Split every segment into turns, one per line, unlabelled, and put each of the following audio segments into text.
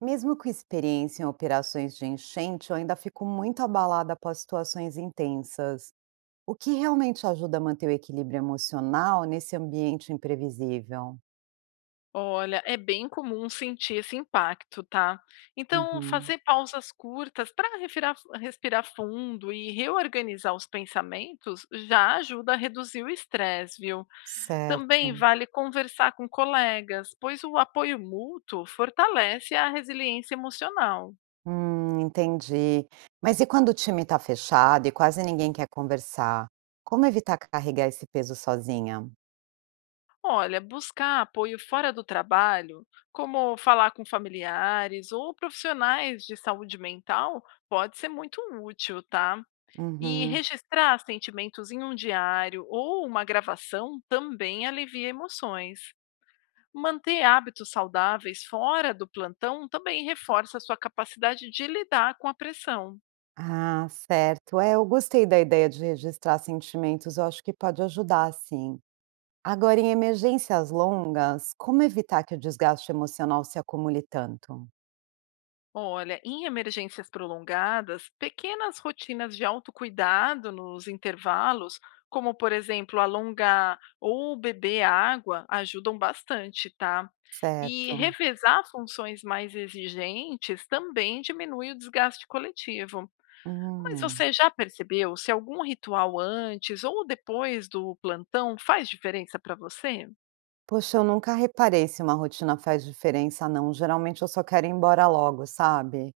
Mesmo com experiência em operações de enchente, eu ainda fico muito abalada após situações intensas. O que realmente ajuda a manter o equilíbrio emocional nesse ambiente imprevisível?
Olha, é bem comum sentir esse impacto, tá? Então,
Uhum,
fazer pausas curtas para respirar, respirar fundo e reorganizar os pensamentos já ajuda a reduzir o estresse, viu? Também
certo.
vale conversar com colegas, pois o apoio mútuo fortalece a resiliência emocional.
Entendi. Mas e quando o time está fechado e quase ninguém quer conversar? Como evitar carregar esse peso sozinha?
Olha, buscar apoio fora do trabalho, como falar com familiares ou profissionais de saúde mental, pode ser muito útil, tá? E
Uhum.
registrar sentimentos em um diário ou uma gravação também alivia emoções. Manter hábitos saudáveis fora do plantão também reforça a sua capacidade de lidar com a pressão.
Ah, certo. É, eu gostei da ideia de registrar sentimentos. Eu acho que pode ajudar, sim. Agora, em emergências longas, como evitar que o desgaste emocional se acumule tanto?
Olha, em emergências prolongadas, pequenas rotinas de autocuidado nos intervalos, como por exemplo alongar ou beber água, ajudam bastante, tá? E
Certo.
revezar funções mais exigentes também diminui o desgaste coletivo. Mas
Hum.
você já percebeu se algum ritual antes ou depois do plantão faz diferença para você?
Poxa, eu nunca reparei se uma rotina faz diferença, não. Geralmente eu só quero ir embora logo, sabe?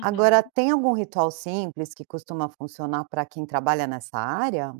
Agora, tem algum ritual simples que costuma funcionar para quem trabalha nessa área?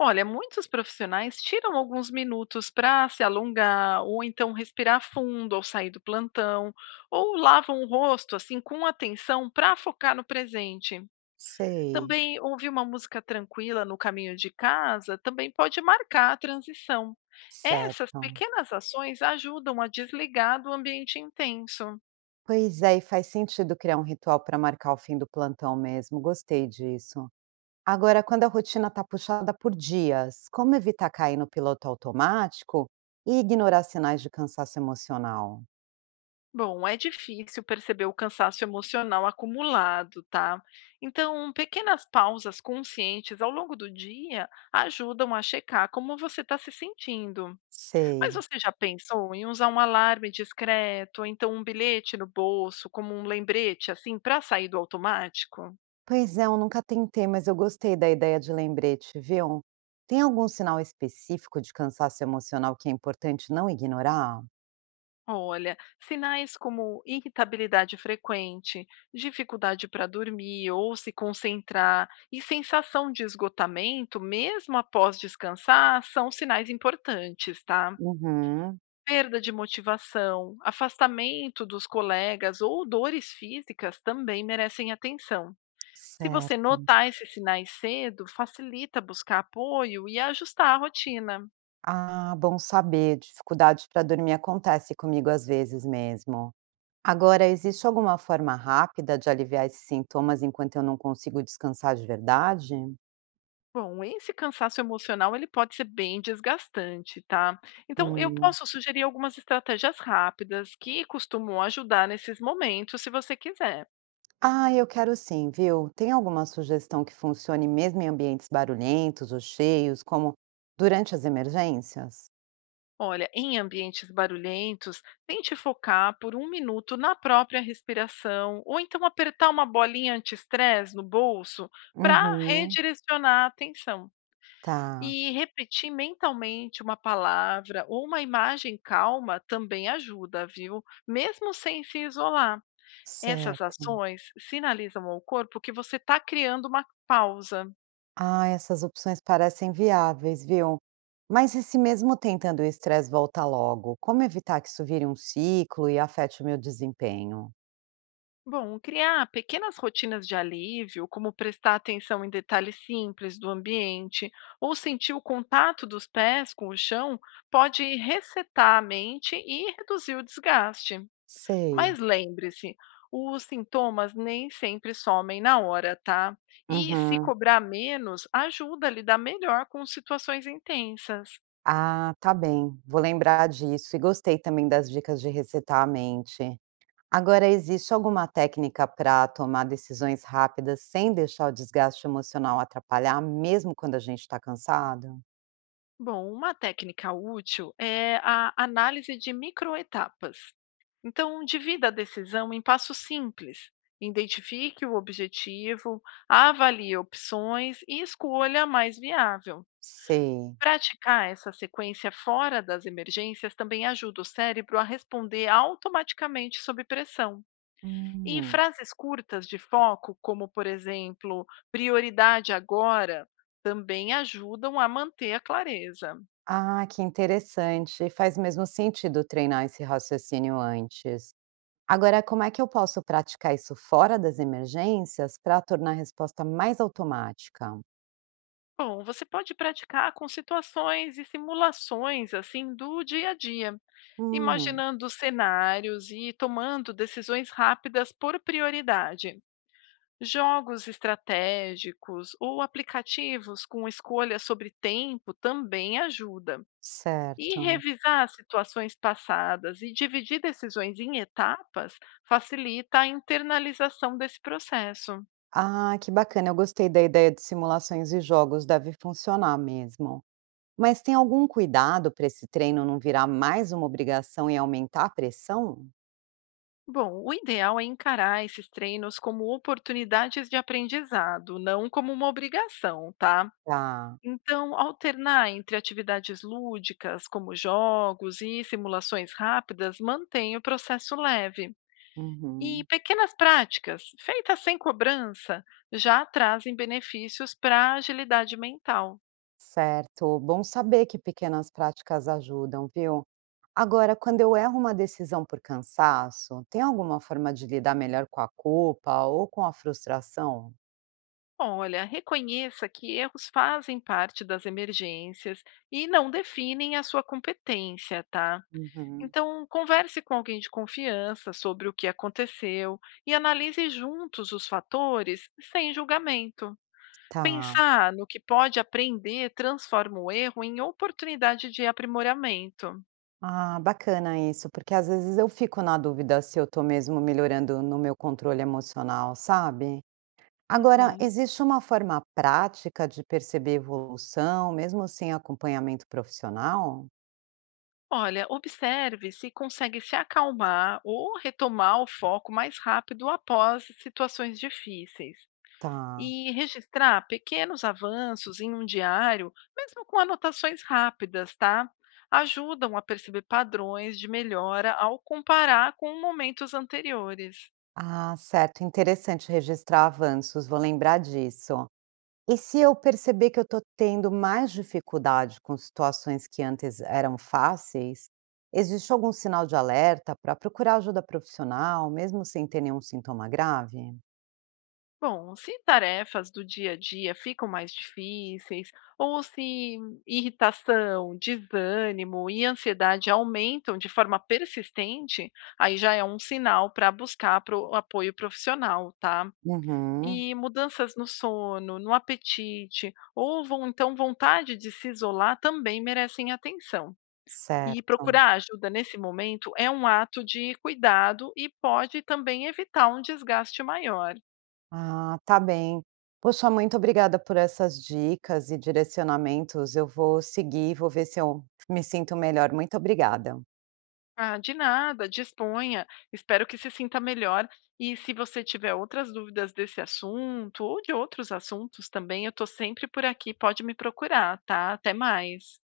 Olha, muitos profissionais tiram alguns minutos para se alongar, ou então respirar fundo ao sair do plantão, ou lavam o rosto assim com atenção para focar no presente.
Sei.
Também ouvir uma música tranquila no caminho de casa também pode marcar a transição. Essas
Certo.
pequenas ações ajudam a desligar do ambiente intenso.
Pois é, e faz sentido criar um ritual para marcar o fim do plantão mesmo. Gostei disso. Agora, quando a rotina está puxada por dias, como evitar cair no piloto automático e ignorar sinais de cansaço emocional?
Bom, é difícil perceber o cansaço emocional acumulado, tá? Então, pequenas pausas conscientes ao longo do dia ajudam a checar como você está se sentindo. Mas
Sei.
você já pensou em usar um alarme discreto, ou então um bilhete no bolso, como um lembrete, assim, para sair do automático?
Pois é, eu nunca tentei, mas eu gostei da ideia de lembrete, viu? Tem algum sinal específico de cansaço emocional que é importante não ignorar?
Olha, sinais como irritabilidade frequente, dificuldade para dormir ou se concentrar e sensação de esgotamento, mesmo após descansar, são sinais importantes, tá?
Uhum.
Perda de motivação, afastamento dos colegas ou dores físicas também merecem atenção. Se você
Certo.
notar esses sinais cedo, facilita buscar apoio e ajustar a rotina.
Ah, bom saber. Dificuldade para dormir acontece comigo às vezes mesmo. Agora, existe alguma forma rápida de aliviar esses sintomas enquanto eu não consigo descansar de verdade?
Bom, esse cansaço emocional ele pode ser bem desgastante, tá? Então, eu
Hum.
posso sugerir algumas estratégias rápidas que costumam ajudar nesses momentos, se você quiser.
Ah, eu quero sim, viu? Tem alguma sugestão que funcione mesmo em ambientes barulhentos ou cheios, como durante as emergências?
Olha, em ambientes barulhentos, tente focar por um minuto na própria respiração, ou então apertar uma bolinha anti-estresse no bolso para
Uhum.
redirecionar a atenção.
Tá,
E repetir mentalmente uma palavra ou uma imagem calma também ajuda, viu? Mesmo sem se isolar. Essas
certo.
ações sinalizam ao corpo que você está criando uma pausa.
Ah, essas opções parecem viáveis, viu? Mas e se mesmo tentando o estresse volta logo? Como evitar que isso vire um ciclo e afete o meu desempenho?
Bom, criar pequenas rotinas de alívio, como prestar atenção em detalhes simples do ambiente ou sentir o contato dos pés com o chão, pode resetar a mente e reduzir o desgaste.
Sei.
Mas lembre-se, os sintomas nem sempre somem na hora, tá? E se
Uhum.
cobrar menos, ajuda a lidar melhor com situações intensas.
Ah, tá bem, vou lembrar disso e gostei também das dicas de resetar a mente. Agora, existe alguma técnica para tomar decisões rápidas sem deixar o desgaste emocional atrapalhar, mesmo quando a gente está cansado?
Bom, uma técnica útil é a análise de microetapas. Então, divida a decisão em passos simples. Identifique o objetivo, avalie opções e escolha a mais viável.
Sei.
Praticar essa sequência fora das emergências também ajuda o cérebro a responder automaticamente sob pressão. E
Hum.
frases curtas de foco, como por exemplo, prioridade agora, também ajudam a manter a clareza.
Ah, que interessante. Faz mesmo sentido treinar esse raciocínio antes. Agora, como é que eu posso praticar isso fora das emergências para tornar a resposta mais automática?
Bom, você pode praticar com situações e simulações assim do dia a dia,
Hum,
imaginando cenários e tomando decisões rápidas por prioridade. Jogos estratégicos ou aplicativos com escolha sobre tempo também ajuda. E
certo.
revisar situações passadas e dividir decisões em etapas facilita a internalização desse processo.
Ah, que bacana, eu gostei da ideia de simulações e jogos, deve funcionar mesmo. Mas tem algum cuidado para esse treino não virar mais uma obrigação e aumentar a pressão?
Bom, o ideal é encarar esses treinos como oportunidades de aprendizado, não como uma obrigação, tá?
Tá.
Então, alternar entre atividades lúdicas, como jogos e simulações rápidas, mantém o processo leve. E
Uhum.
pequenas práticas, feitas sem cobrança, já trazem benefícios para a agilidade mental.
Certo. Bom saber que pequenas práticas ajudam, viu? Agora, quando eu erro uma decisão por cansaço, tem alguma forma de lidar melhor com a culpa ou com a frustração?
Olha, reconheça que erros fazem parte das emergências e não definem a sua competência, tá?
Uhum.
Então, converse com alguém de confiança sobre o que aconteceu e analise juntos os fatores sem julgamento.
Tá.
Pensar no que pode aprender transforma o erro em oportunidade de aprimoramento.
Ah, bacana isso, porque às vezes eu fico na dúvida se eu estou mesmo melhorando no meu controle emocional, sabe? Agora,
Uhum.
existe uma forma prática de perceber evolução, mesmo sem acompanhamento profissional?
Olha, observe se consegue se acalmar ou retomar o foco mais rápido após situações difíceis.
Tá.
E registrar pequenos avanços em um diário, mesmo com anotações rápidas, tá? Ajudam a perceber padrões de melhora ao comparar com momentos anteriores.
Ah, certo, interessante registrar avanços, vou lembrar disso. E se eu perceber que eu estou tendo mais dificuldade com situações que antes eram fáceis, existe algum sinal de alerta para procurar ajuda profissional, mesmo sem ter nenhum sintoma grave?
Bom, se tarefas do dia a dia ficam mais difíceis, ou se irritação, desânimo e ansiedade aumentam de forma persistente, aí já é um sinal para buscar apoio profissional, tá?
Uhum,
E mudanças no sono, no apetite ou vontade de se isolar também merecem atenção. E
certo.
procurar ajuda nesse momento é um ato de cuidado e pode também evitar um desgaste maior.
Ah, tá bem. Poxa, muito obrigada por essas dicas e direcionamentos. Eu vou seguir, vou ver se eu me sinto melhor. Muito obrigada.
Ah, de nada, disponha. Espero que se sinta melhor. E se você tiver outras dúvidas desse assunto ou de outros assuntos também, eu estou sempre por aqui, pode me procurar, tá? Até mais.